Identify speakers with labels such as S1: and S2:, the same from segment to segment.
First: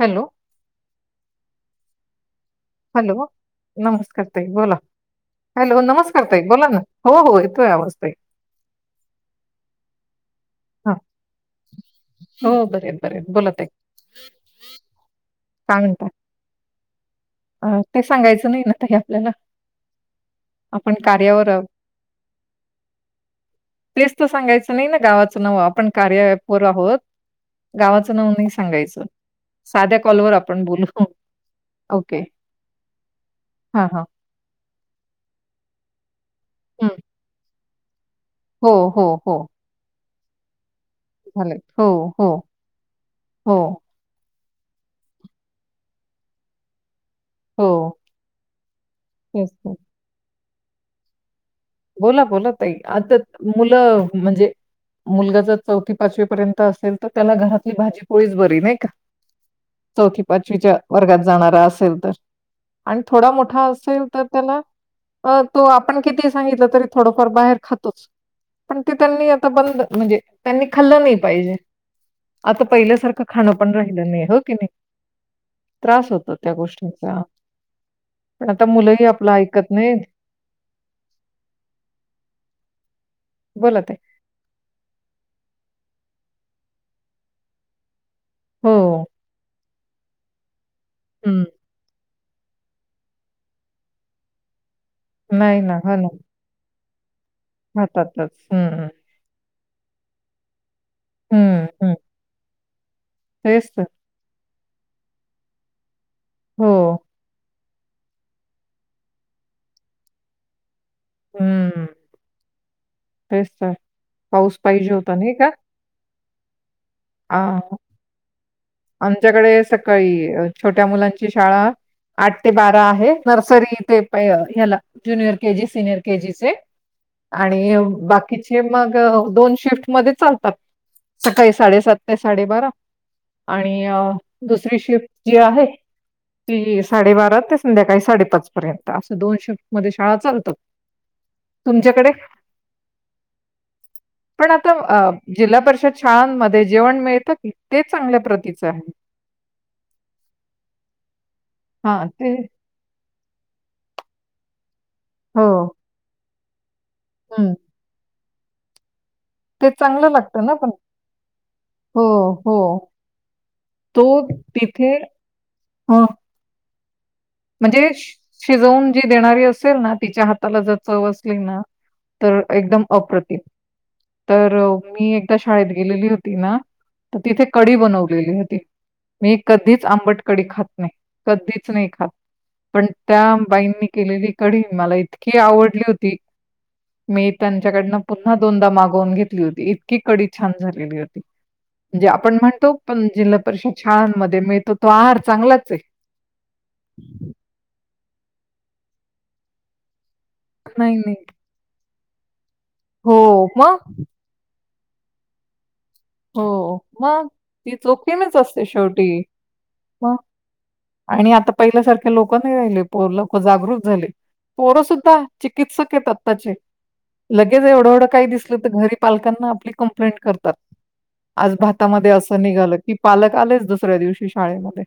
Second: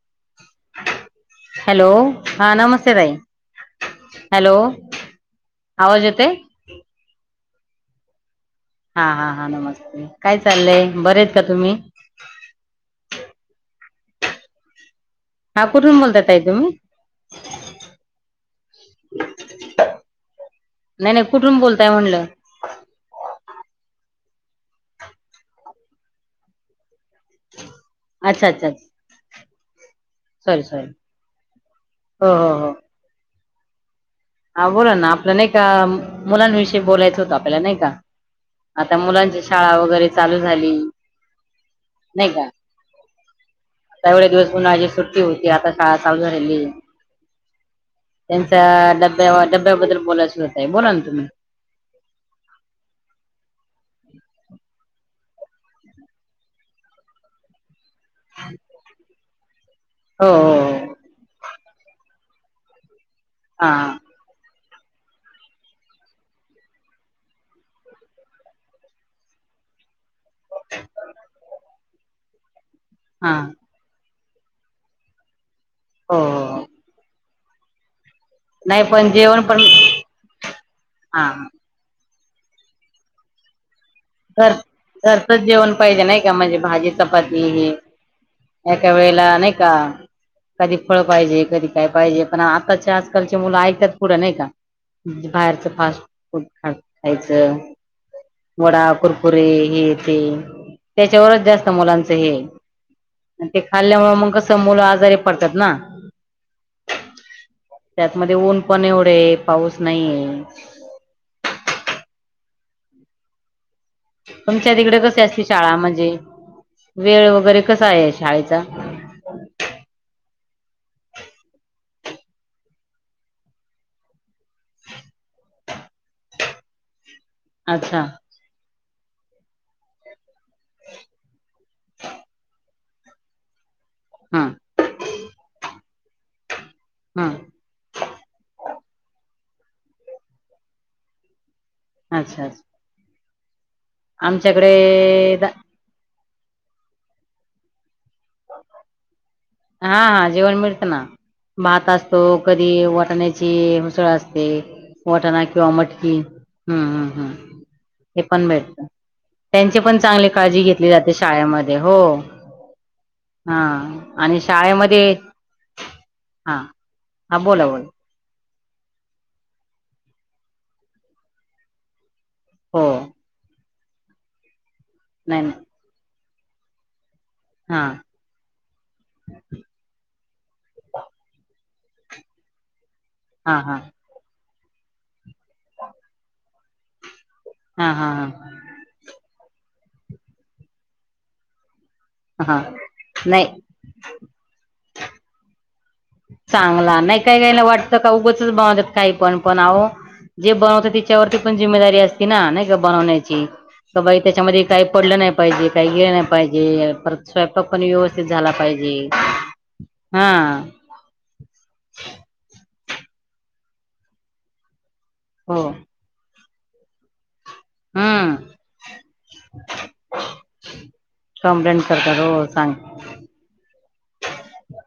S1: Hello.
S2: Hello. हा नमस्ते ताई
S1: हॅलो नमस्कार ताई,
S2: हॅलो
S1: बोला हॅलो
S2: आवाज
S1: नमस्कार
S2: येतोय
S1: ताई, बोला ना हो हो. नमस्ते.
S2: हा हा हा नमस्ते. काय चाललंय
S1: हां,
S2: बर आहेत का तुम्ही?
S1: हो बरे आहेत, बरे आहेत. बोला ताई.
S2: हा
S1: काय
S2: कुठून
S1: म्हणताय?
S2: बोलतात आ तुम्ही?
S1: अ ते सांगायचं नाही ना का आपल्याला आपण
S2: नाही नाही
S1: कार्यावर
S2: कुठून
S1: आहोत.
S2: बोलताय म्हणलं
S1: सांगायचं नाही ना गावाचं नवं आपण कार्य ॲप वर आहोत. गावाचं नाव
S2: अच्छा
S1: नाही
S2: अच्छा
S1: सांगायचं साध्या कॉलवरर आपण बोलू.
S2: ह हा हा.
S1: हा हा.
S2: ह बोला ना आपल्या नाही का मुलांविषयी
S1: हं.
S2: बोलायचं होत आपल्याला नाही का.
S1: हो,
S2: [inaudible] आता मुलांची शाळा वगैरे चालू झाली.
S1: झाले हो हो.
S2: नाही का
S1: हो.
S2: आता एवढे दिवस उन्हाळी सुट्टी होती आता शाळा चालू झालेली आहे.
S1: हो.
S2: त्यांचा डब्या
S1: तेच तर.
S2: डब्याबद्दल बोलायच होत. बोला ना तुम्ही.
S1: बोला बोला त आता मुलं म्हणजे. मुलगा जर चौथी पाचवी पर्यंत असेल तर त्याला घरात ती भाजी पोळीच बरी नाही का. चौथी
S2: हो हो
S1: पाचवीच्या
S2: हो
S1: वर्गात जाणारा असेल तर आणि थोडा मोठा
S2: हा
S1: असेल तर त्याला अ तू आपण किती ड बाहेर खो पण म्हणज त्यां खाल् नाही. पहिल्यासारखं
S2: हा
S1: खां
S2: हो
S1: पण राहि नाही. ओक नाही. त्रास होतो त्या
S2: हो हो
S1: गोष्टीचा पण आता
S2: नाही
S1: मुलंही
S2: पण
S1: आपलं ऐकत नाही.
S2: हां.
S1: बोलत आहे.
S2: घरच जेवण पाहिजे नाही का म्हणजे भाजी चपाती हे.
S1: हो
S2: एका वेळेला अनेक का? कधी फळ
S1: हं
S2: पाहिजे कधी काय पाहिजे. पण आताचे आजकालचे मुलं ऐकतात पुढे नाही का?
S1: नाही
S2: बाहेरचं
S1: ना हो
S2: फास्ट
S1: ना
S2: फूड ख यायच
S1: खातातच
S2: वडा.
S1: हं,
S2: पुरे हे तेे त्याच्यावरच
S1: हं,
S2: जास्त
S1: हं
S2: मुलांचं हे. ते
S1: तेच तर
S2: खाल्ल्यामुळे मग मुलं आजारी पडतात ना.
S1: हो.
S2: त्यातमध्ये ऊन पण एवढे पाऊस नाहीये
S1: हम्म तेच आहे.
S2: तुमच्या तिकडे कसे असली शाळा म्हणजे वेळ
S1: आ,
S2: वगैरे कसा आहे शाळेचा
S1: आमच्याकडे सकाळी छोट्या मुलांची शाळा आठ ते बारा आहे नर्सरी ते हला जुनियर केजी सिनियर केजीचे आणि
S2: अच्छा
S1: बाकीचे मग दोन शिफ्ट मध्ये चालतात सकाळी साडेसात ते साडेबारा आणि
S2: हा
S1: दुसरी शिफ्ट जी आहे. ती
S2: हा
S1: साडेबारा ते संध्याकाळी साडेपाच पर्यंत. असं दोन शिफ्ट मध्ये शाळा चालतात. तुमच्याकडे [inaudible]
S2: अच्छा अच्छा
S1: पण
S2: आमच्याकडे
S1: आता अ
S2: दा-
S1: जिल्हा परिषद शाळा जेवण मिळत की तेच
S2: [inaudible] हा हा जेवण मिळत ना भात
S1: हां,
S2: असतो
S1: ते
S2: कधी वाटण्या ची मीसळ असते. वटाणा
S1: हो.
S2: किंवा मटकी. हम्म, हम्,
S1: हं.
S2: हम्. हे पण भेटतं.
S1: ते
S2: त्यांची पण
S1: चांगलं
S2: चांगली
S1: लागतं ना
S2: काळजी
S1: पण.
S2: घेतली जाते शाळेमध्ये हो. हा
S1: तो
S2: आणि
S1: तिथे
S2: शाळेमध्ये
S1: ह
S2: हा हा बोला-बोला.
S1: शिजवून जी देणारी असेल ना तिच्या हाताला जर चव असली ना तर एकदम
S2: हो
S1: अप्रतिम [inaudible] तर मी एकदा
S2: नाही नाही
S1: शाळेत गेलेली हो ते ना. तर तिथे कडी
S2: हा
S1: बनवलेली होती. मी कधीच आंबट कडी खात नाही. कधीच सुनेखा. पण त्या
S2: हा हा
S1: बाईंनी केलेली कडी मला इतकी आवडली होती. [inaudible] मी
S2: हा
S1: त्यांच्याकडनं
S2: हा
S1: पुन्हा
S2: हा
S1: दोनदा मागवून घेतली होती. की कडी छान झालेली होती. म्हणजे आपण
S2: हा
S1: म्हणतो पण जिल्हा
S2: नाही
S1: परिषद शाळांमध्ये मिळतो. तो आहार चांगलाच आहे.
S2: चांगला नाही काहीकाहींना वाट का उघचच बघतातय काही पण आहो. जे बनवतं
S1: नाही, नाही.
S2: त्याच्यावरती पण जिमेदारी अस तेंना नाही. बनवन्याची
S1: हो, मग?
S2: क बाई त्याच्यामदे. काही पडलं नाही पाहिजे. काही [unintelligible]
S1: हो,
S2: पाहिजे
S1: मग
S2: परत स्वयंपाक
S1: ती
S2: पण व्यवस्थित
S1: जोखीमच
S2: झाला
S1: असते
S2: पाहिजे,
S1: शेवटी. मग
S2: हा‌.
S1: आणि आता पहिल्यासारख्या लोक नाही [unintelligible] जागृत झाले. पोर सु
S2: हो
S1: चिकितसिक आत्ताचे. लगेच एवढं एवढं काही
S2: हम्म
S1: दिसलं तर घरी पालकांना आपली कंप्लेंट करतात. आज
S2: कंप्लेंट
S1: भातामध्ये
S2: करतात
S1: असं
S2: हो सांग
S1: निघालं की पालक आलेच दुसऱ्या दिवशी शाळेमध्ये.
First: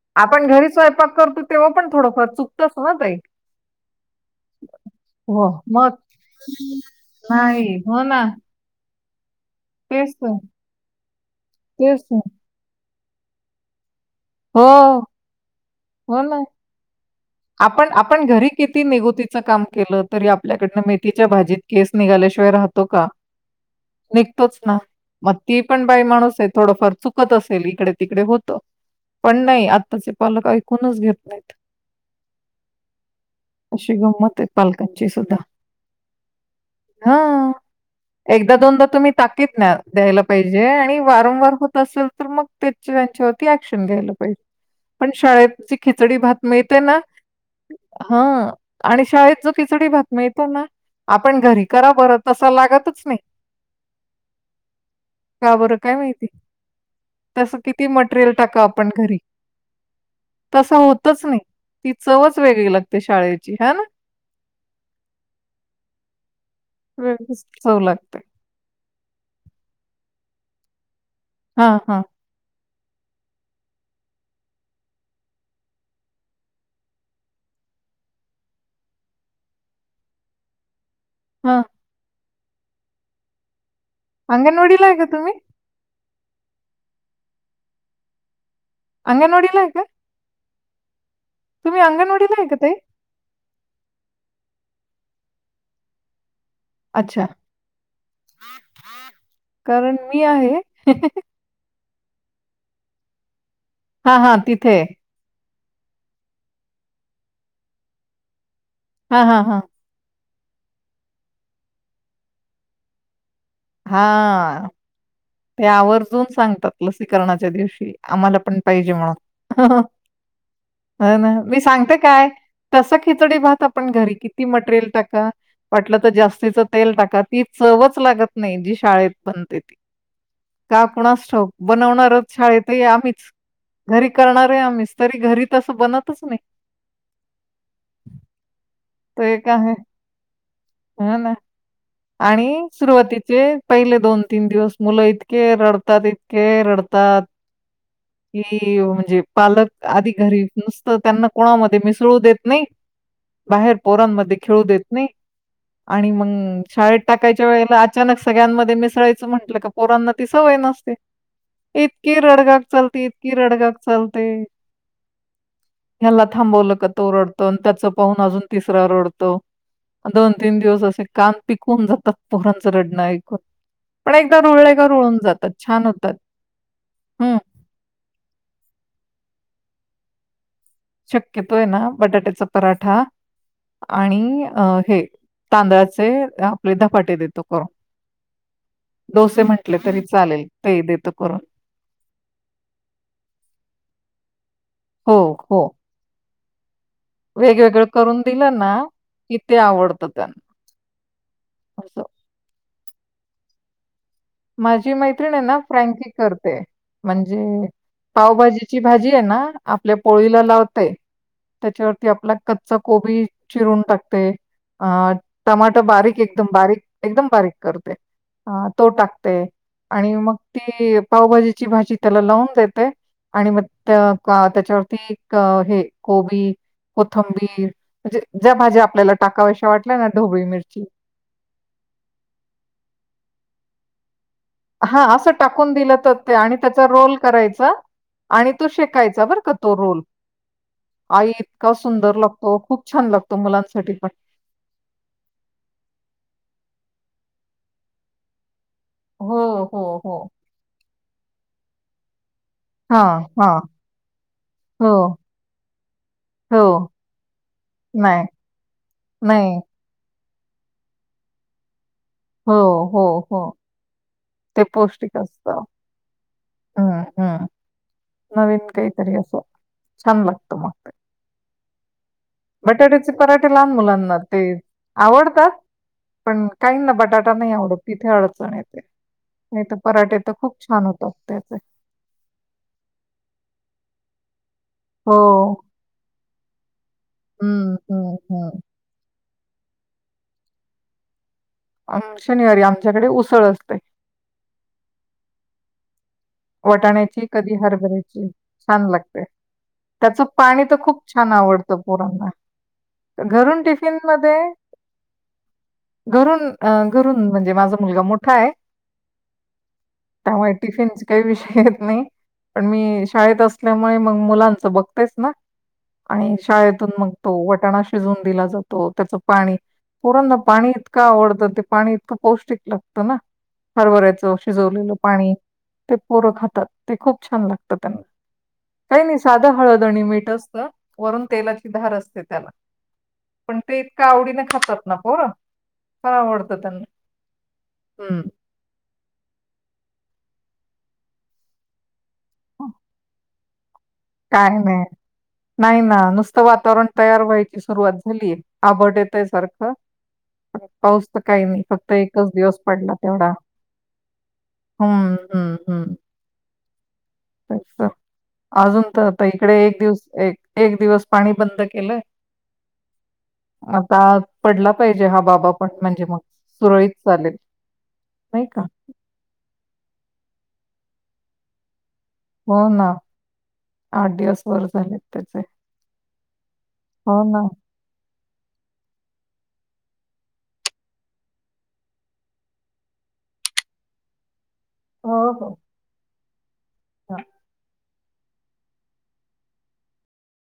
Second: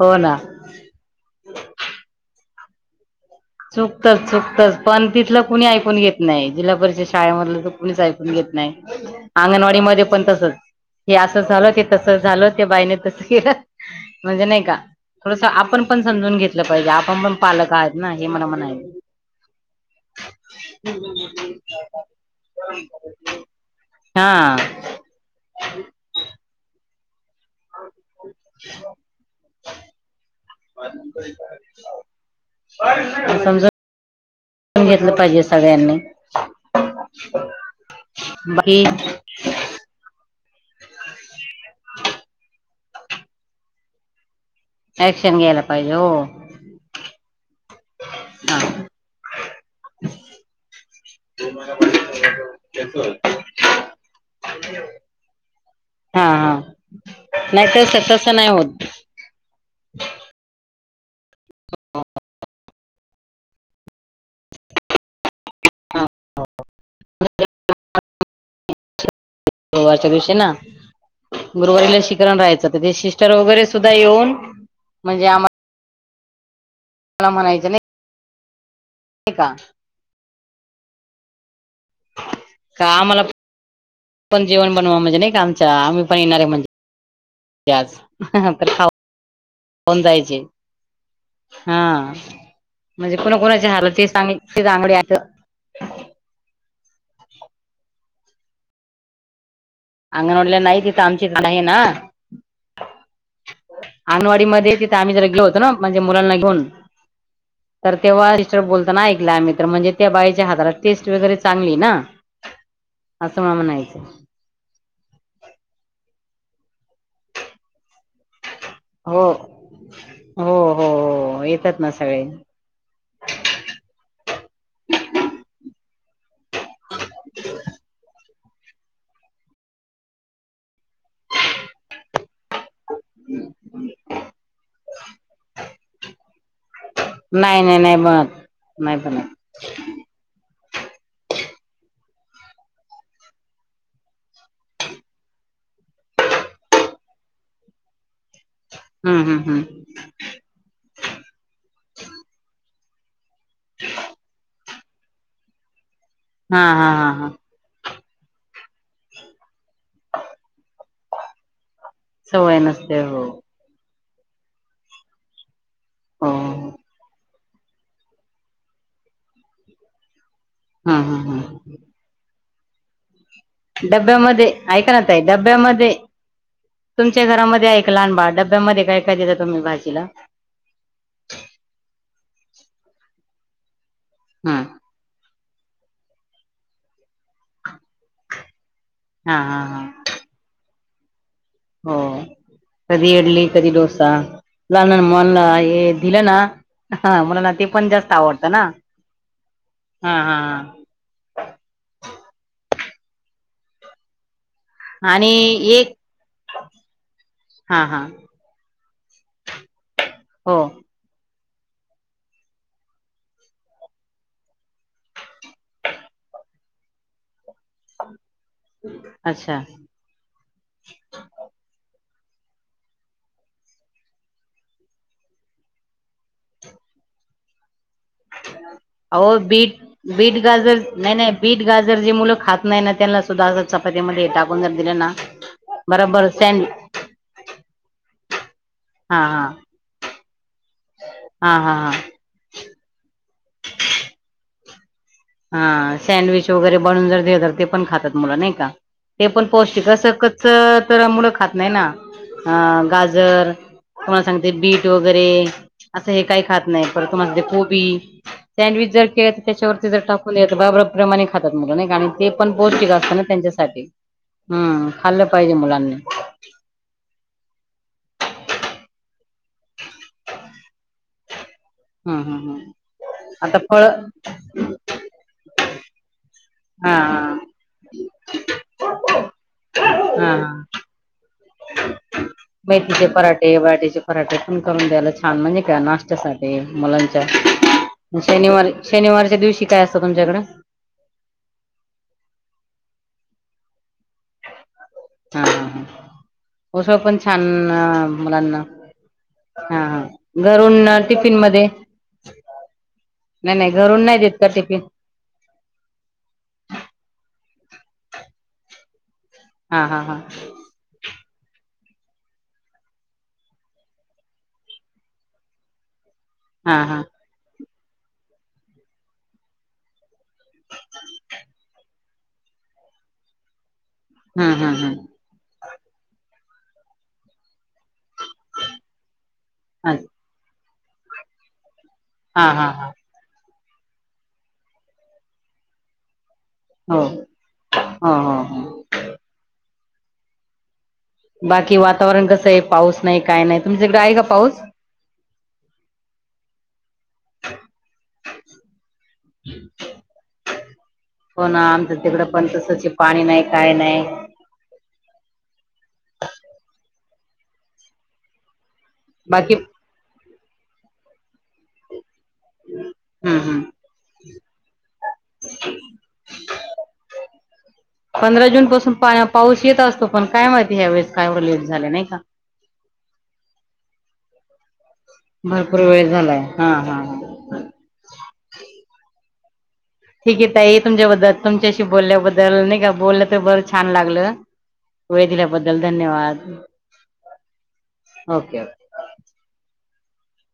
S2: हो
S1: [inaudible]
S2: ना
S1: आपण घरी स्वयंपाक करतो तेव्हा पण थोडफार चुक [unintelligible]
S2: चुकतच चुकतंच पण तिथलं कुणी
S1: मग
S2: ऐकून घेत नाही, जिल्हा परिषद शाळेमधलं तर
S1: नाही.
S2: कुणीच
S1: हो ना,
S2: ऐकून घेत नाही. [inaudible] अंगणवाडी मध्ये
S1: तेच
S2: पण
S1: तर.
S2: तसच हे असं झालं ते
S1: तेच
S2: तसं
S1: ना.
S2: झालं ते बायने तस केलं. म्हणजे नाही
S1: हो,
S2: का थोडसं आपण पण
S1: हो
S2: समजून
S1: ना.
S2: घेतलं पाहिजे आपण पण पालक
S1: आपण
S2: आहेत ना.
S1: आपण
S2: हे मला म्हणाय
S1: किती निगुतीच काम केलं तरी आपल्याकडन मेथीच्या भाजीत केस निघाल्याशिवाय राहतो का,
S2: हा
S1: निघतोच ना मग ती पण बाई माणूस आहे. थोडफार चु कत असेली. इकडे तिकडे होत, पण नाही आत्ताचे पालक ऐकूनच घेत नाहीत.
S2: समजून
S1: अशी गंमत आहे पालकांची
S2: घेतलं
S1: सुद्धा,
S2: पाहिजे सगळ्यांनी
S1: हा एकदा
S2: बाकी
S1: दोनदा तुम्ही ताकीद द्या द्यायला पाहिजे आणि वारंवार होत असेल तर मग ते त्यांच्यावरती ऍक्शन घ्यायलं पाहिजे. पण
S2: ऍक्शन घ्यायला
S1: शाळची
S2: पाहिजे
S1: खिचडी
S2: हो
S1: भात माह हा आणि शाळे [unintelligible] खिचडी भात मीळतो ना, आपण घरी करा बर तसं लागतच नाही, का बरं? काय माहिती,
S2: हा हा
S1: तस
S2: नाही
S1: किती मटेरियल
S2: तसं नाही
S1: टाका
S2: होत
S1: आपण घरी तस होत तच नाही. ती चवच वेगळी लागते. ते शाळेची ह ना? [unintelligible]
S2: [unintelligible]
S1: हां,
S2: गुरुवारी
S1: हां,
S2: लशीकरण राहायचं. ते सिस्टर वगैरे सुद्धा येऊन म्हणजे आम्हा मला म्हणायचं नाही का
S1: हम
S2: का आम्हाला पण जेवण
S1: अंगणवाडीला आहे
S2: बनवा म्हणजे नाही
S1: तुम्ही?
S2: का आमचा आम्ही पण येणारे म्हणजेज ह तर खा
S1: अंगणवाडीला आहे का?
S2: खाऊन जायचे हा
S1: तुम्ही अंगणवाडीला आहे का ताई?
S2: म्हणजे कोणा कोणाची हालत तेच आणि [unintelligible]
S1: अच्छा कारण मी आहे
S2: अंगणवाडल्या नाही तिथं आमची नाही ना
S1: हां, हां,
S2: अंगवाडी
S1: तिथे
S2: मध्ये
S1: आहे.
S2: तिथं आम्ही जरा गलोतो म्हणजे मुलांना घेऊन तर तेव्हा बोलताना
S1: हां,
S2: ऐकलाय
S1: हां,
S2: आम्ही
S1: हां.
S2: तर म्हणजे त्या बाई टेस्ट वगैरे चांगली ना असं मला म्हणायचं
S1: हां, ते आवर्जून सांगतात लसीकरणाच्या दिवशी आम्हाला पण पाहिजे
S2: हो
S1: म्हणून
S2: हो हो
S1: ह ना
S2: हो
S1: मी
S2: येतात ना
S1: सांगते
S2: सगळे
S1: काय तस खिचडी भात त आपण घरी किती मटेरियल टाका वाटलं तर जास्त तेल टाकत ती चवच लागत नाही जी शाळेत बनते ती का कुणास ठव बनवणारच शाळेत आहे आम्हीच घरी करणार आहे आम्हीच तरी घरी तसं बनतच नाही
S2: नाही नाही नाही बनत नाही बनत
S1: हा ना आणि सुरुवातीचे पहिले दोन तीन दिवस मुलं इतके रडतात इतके रडतात ह म्हणजे
S2: हम्म हम्म हम्म
S1: पालक आधी घरी नुसते त्यांना कोणामध्ये मिसळू देत नाही बाहेर पोरांमध्ये खेळू देत नाही आणि मग
S2: हा हा
S1: शाळेत
S2: हा हा
S1: टाकायच्या वेळेला आ अचानक सगळ्यांमध्ये मिसळायचं म्हटलं का पोरांना ती सवय नसते इतकी
S2: सवय
S1: रडगाग
S2: नसते
S1: चालते
S2: हो
S1: इतकी रडगाग चाल ते हला
S2: हो
S1: थांबवलं का तोरडत त त्याचह अजून त रडतो दोन तीन दिवस
S2: हा
S1: असे
S2: हा
S1: कान
S2: हा
S1: पिकवून जातात पोहरांचं रडण
S2: डब्यामध्ये ऐका ना त
S1: जातात, छान
S2: डब्यामध्ये
S1: होतात.
S2: तुमच्या
S1: हं,
S2: घरामध्ये आहे लहान बा डब्यामध्ये काय काय देता तुम्ही भाजीला
S1: स पराठा आणि अ
S2: हम्म
S1: हे तांदळाचे आपले धपाटे देतो करून
S2: हा
S1: डोसे
S2: हा
S1: म्हंटले
S2: हा
S1: तरी चालेल ते देतो करून
S2: हो कधी इडली कधी डोसा लाल ना
S1: हो,
S2: मनला
S1: हो.
S2: हे दिलं ना हा मुलांना ते
S1: वेगवेगळं
S2: पण जास्त
S1: करून
S2: आवडतं
S1: दिलं ना किथ आवडत
S2: हा हा
S1: त्यांना
S2: हा
S1: अस माझी
S2: आणि
S1: मैत्रिण ना
S2: एक
S1: फ्रँकी करते म्हणजे
S2: हा हा
S1: पावभाजीची भाजी आहे ना आपल्या पोळीला
S2: हो
S1: लावते त्याच्यावरती आपला कच्चा कोबी चिरून टाकते अ टमाट बारीक एकदम बारीक एकदम बारीक ते तो टाक
S2: अच्छा
S1: आणि मग ती पावभाजीची भाजी त्याला लावून देते आणि मग त्याच्यावरती हे गोबी कोथंबीर ह [inaudible]
S2: हो बीट
S1: ना,
S2: बीट
S1: ढोबळी मिरची
S2: गाजर नाही नाही बीट गाजर जे मुलं खात नाही ना त्यांना सुद्धा असं चपतीमध्ये य
S1: हा असं टाकून दिलं तर ते आणि
S2: सँड
S1: त्याचा रोल करायचा आणि तो
S2: हा
S1: शेकायचा बर
S2: हा
S1: का तो रोल आई
S2: हा
S1: इतका
S2: हा
S1: सुंदर लागतो खूप छान लागतो तो मुलांसाठी पण
S2: हा सँडविच वगैरे बनून जर घ तर ते पण खातात मुला नाही का हे
S1: हो,
S2: पण पौष्टिक
S1: हो,
S2: अस
S1: हो.
S2: कच तरमुळ हात नाही ना अ
S1: हां,
S2: गाजर
S1: हां.
S2: तुम्हाला सांगते बीट
S1: हो,
S2: वगैरे असं हे काही खात नाही
S1: हो.
S2: पर तुम्हाला कोबी
S1: नाही,
S2: सँडविच जर केलं तर
S1: नाही.
S2: त्याच्यावर दाव येत बप्रमाणे खातात मुलं नाही गणी ते पण
S1: हो,
S2: पौष्टिक
S1: हो,
S2: असत ना
S1: हो.
S2: त्यांच्यासाठी
S1: ते
S2: हम्म
S1: पौष्टिक
S2: खाल्लं पाहिजे
S1: असतं.
S2: मुलांनी
S1: हं, हं. नवीन काहीतरी असं छान लागतो मग ते
S2: हम्म हम्म हम्म
S1: बटाट्याचे पराठे
S2: आता
S1: लहान
S2: फळ
S1: मुलांना ते आवडतात पण काहीना
S2: हा
S1: बटाटा नाही आवडत तिथे अडचण येते नाही तर पराटे तर
S2: हा हा
S1: खूप छान होत त्याच
S2: मेथीचे पराठे, बटाट्याचे पराठे करून द्यायला
S1: हो.
S2: छान म्हणजे का नाश्त्यासाठी मुलांच्या
S1: हं, हं, हं.
S2: शनिवारी शनिवारी च्या दिवशी काय असतं तुमच्याकडे?
S1: शनिवारी आमच्याकडे उसळ असते.
S2: हा हा. उसळ पण
S1: वटाण्याची
S2: छान
S1: कधी हरभऱ्याची
S2: मुलांना
S1: छान लागते,
S2: हा हा
S1: त्याच पाणी तर
S2: घरून
S1: खूप छान
S2: टिफिन मध्ये
S1: आवडतं पोरांना
S2: नाही
S1: घरून
S2: नाही
S1: टिफिन
S2: नाही देत
S1: मध्ये
S2: का टिफिन
S1: घरून घरून म्हणजे माझ मुलगा मोठा आहे.
S2: हा हा हा.
S1: त्यामुळे टिफिनचे काही विषय येत नाही, पण मी शाळेत असल्यामुळे मग मुलांच बघतयच ना आणि
S2: हा
S1: शाळेतून
S2: हा
S1: मग तो वटाणा शिजून दिला जातो त्याच पाणी पोरांना ना पाणी इतकं आवडतं ते पाणी इतकं पौष्टिक लागतं ना हरभऱ्याचं
S2: हम्म हम्म
S1: शिजवलेलं
S2: हम्म
S1: पाणी ते पोरं खातात ते खूप छान लागत. त्यांना काही नाही साधं
S2: अ
S1: हळदणी मिट असत वरून तेलाची धार असते
S2: हा
S1: त्याला
S2: हा हा
S1: पण ते इतक आवडीने खातात ना पोर फार आवडतं. त्यांना
S2: हो हो हो हो बाकी वाता वरण कसं आहे पाऊस नाही काय नाही. तुमच्याकडे आहे का
S1: काय
S2: पाऊस
S1: नाही, नाही ना नुसतं वातावरण तयार व्हायची सुरुवात झालीय आबट येतय सारखं [inaudible] पाऊस तर काही
S2: हो ना
S1: नाही फक्त
S2: आमचं
S1: एकच
S2: तिकडं पण
S1: दिवस
S2: तसच आहे
S1: पडला
S2: पाणी
S1: तेवढा
S2: नाही काय नाही
S1: हम्म हम्म हम्म. अच्छा अजून इकडे
S2: बाकी
S1: एक दिवस एक एक दिवस पाणी बंद केलंय.
S2: हम्म हम्म
S1: आता पडला पाहिजे, हा बाबा पण म्हणजे मग सुरळीत चालेल नाही
S2: पंधरा
S1: का.
S2: जून पासून पा पाऊस येत असतो पण काय माहितीय या वेळेस का एवढ लेट झालं नाही का.
S1: हो ना आठ दिवसवर झालेत. त्याचे
S2: भरपूर वेळ झालाय हा हा.
S1: हो ना
S2: ठीक आहे ताई तुमच्याबद्दल तुमच्याशी बोलल्याबद्दल नाही का बोललं तर बरं छान लागलं. वेळ दिल्याबद्दल धन्यवाद. [inaudible]
S1: हा.
S2: Okay okay.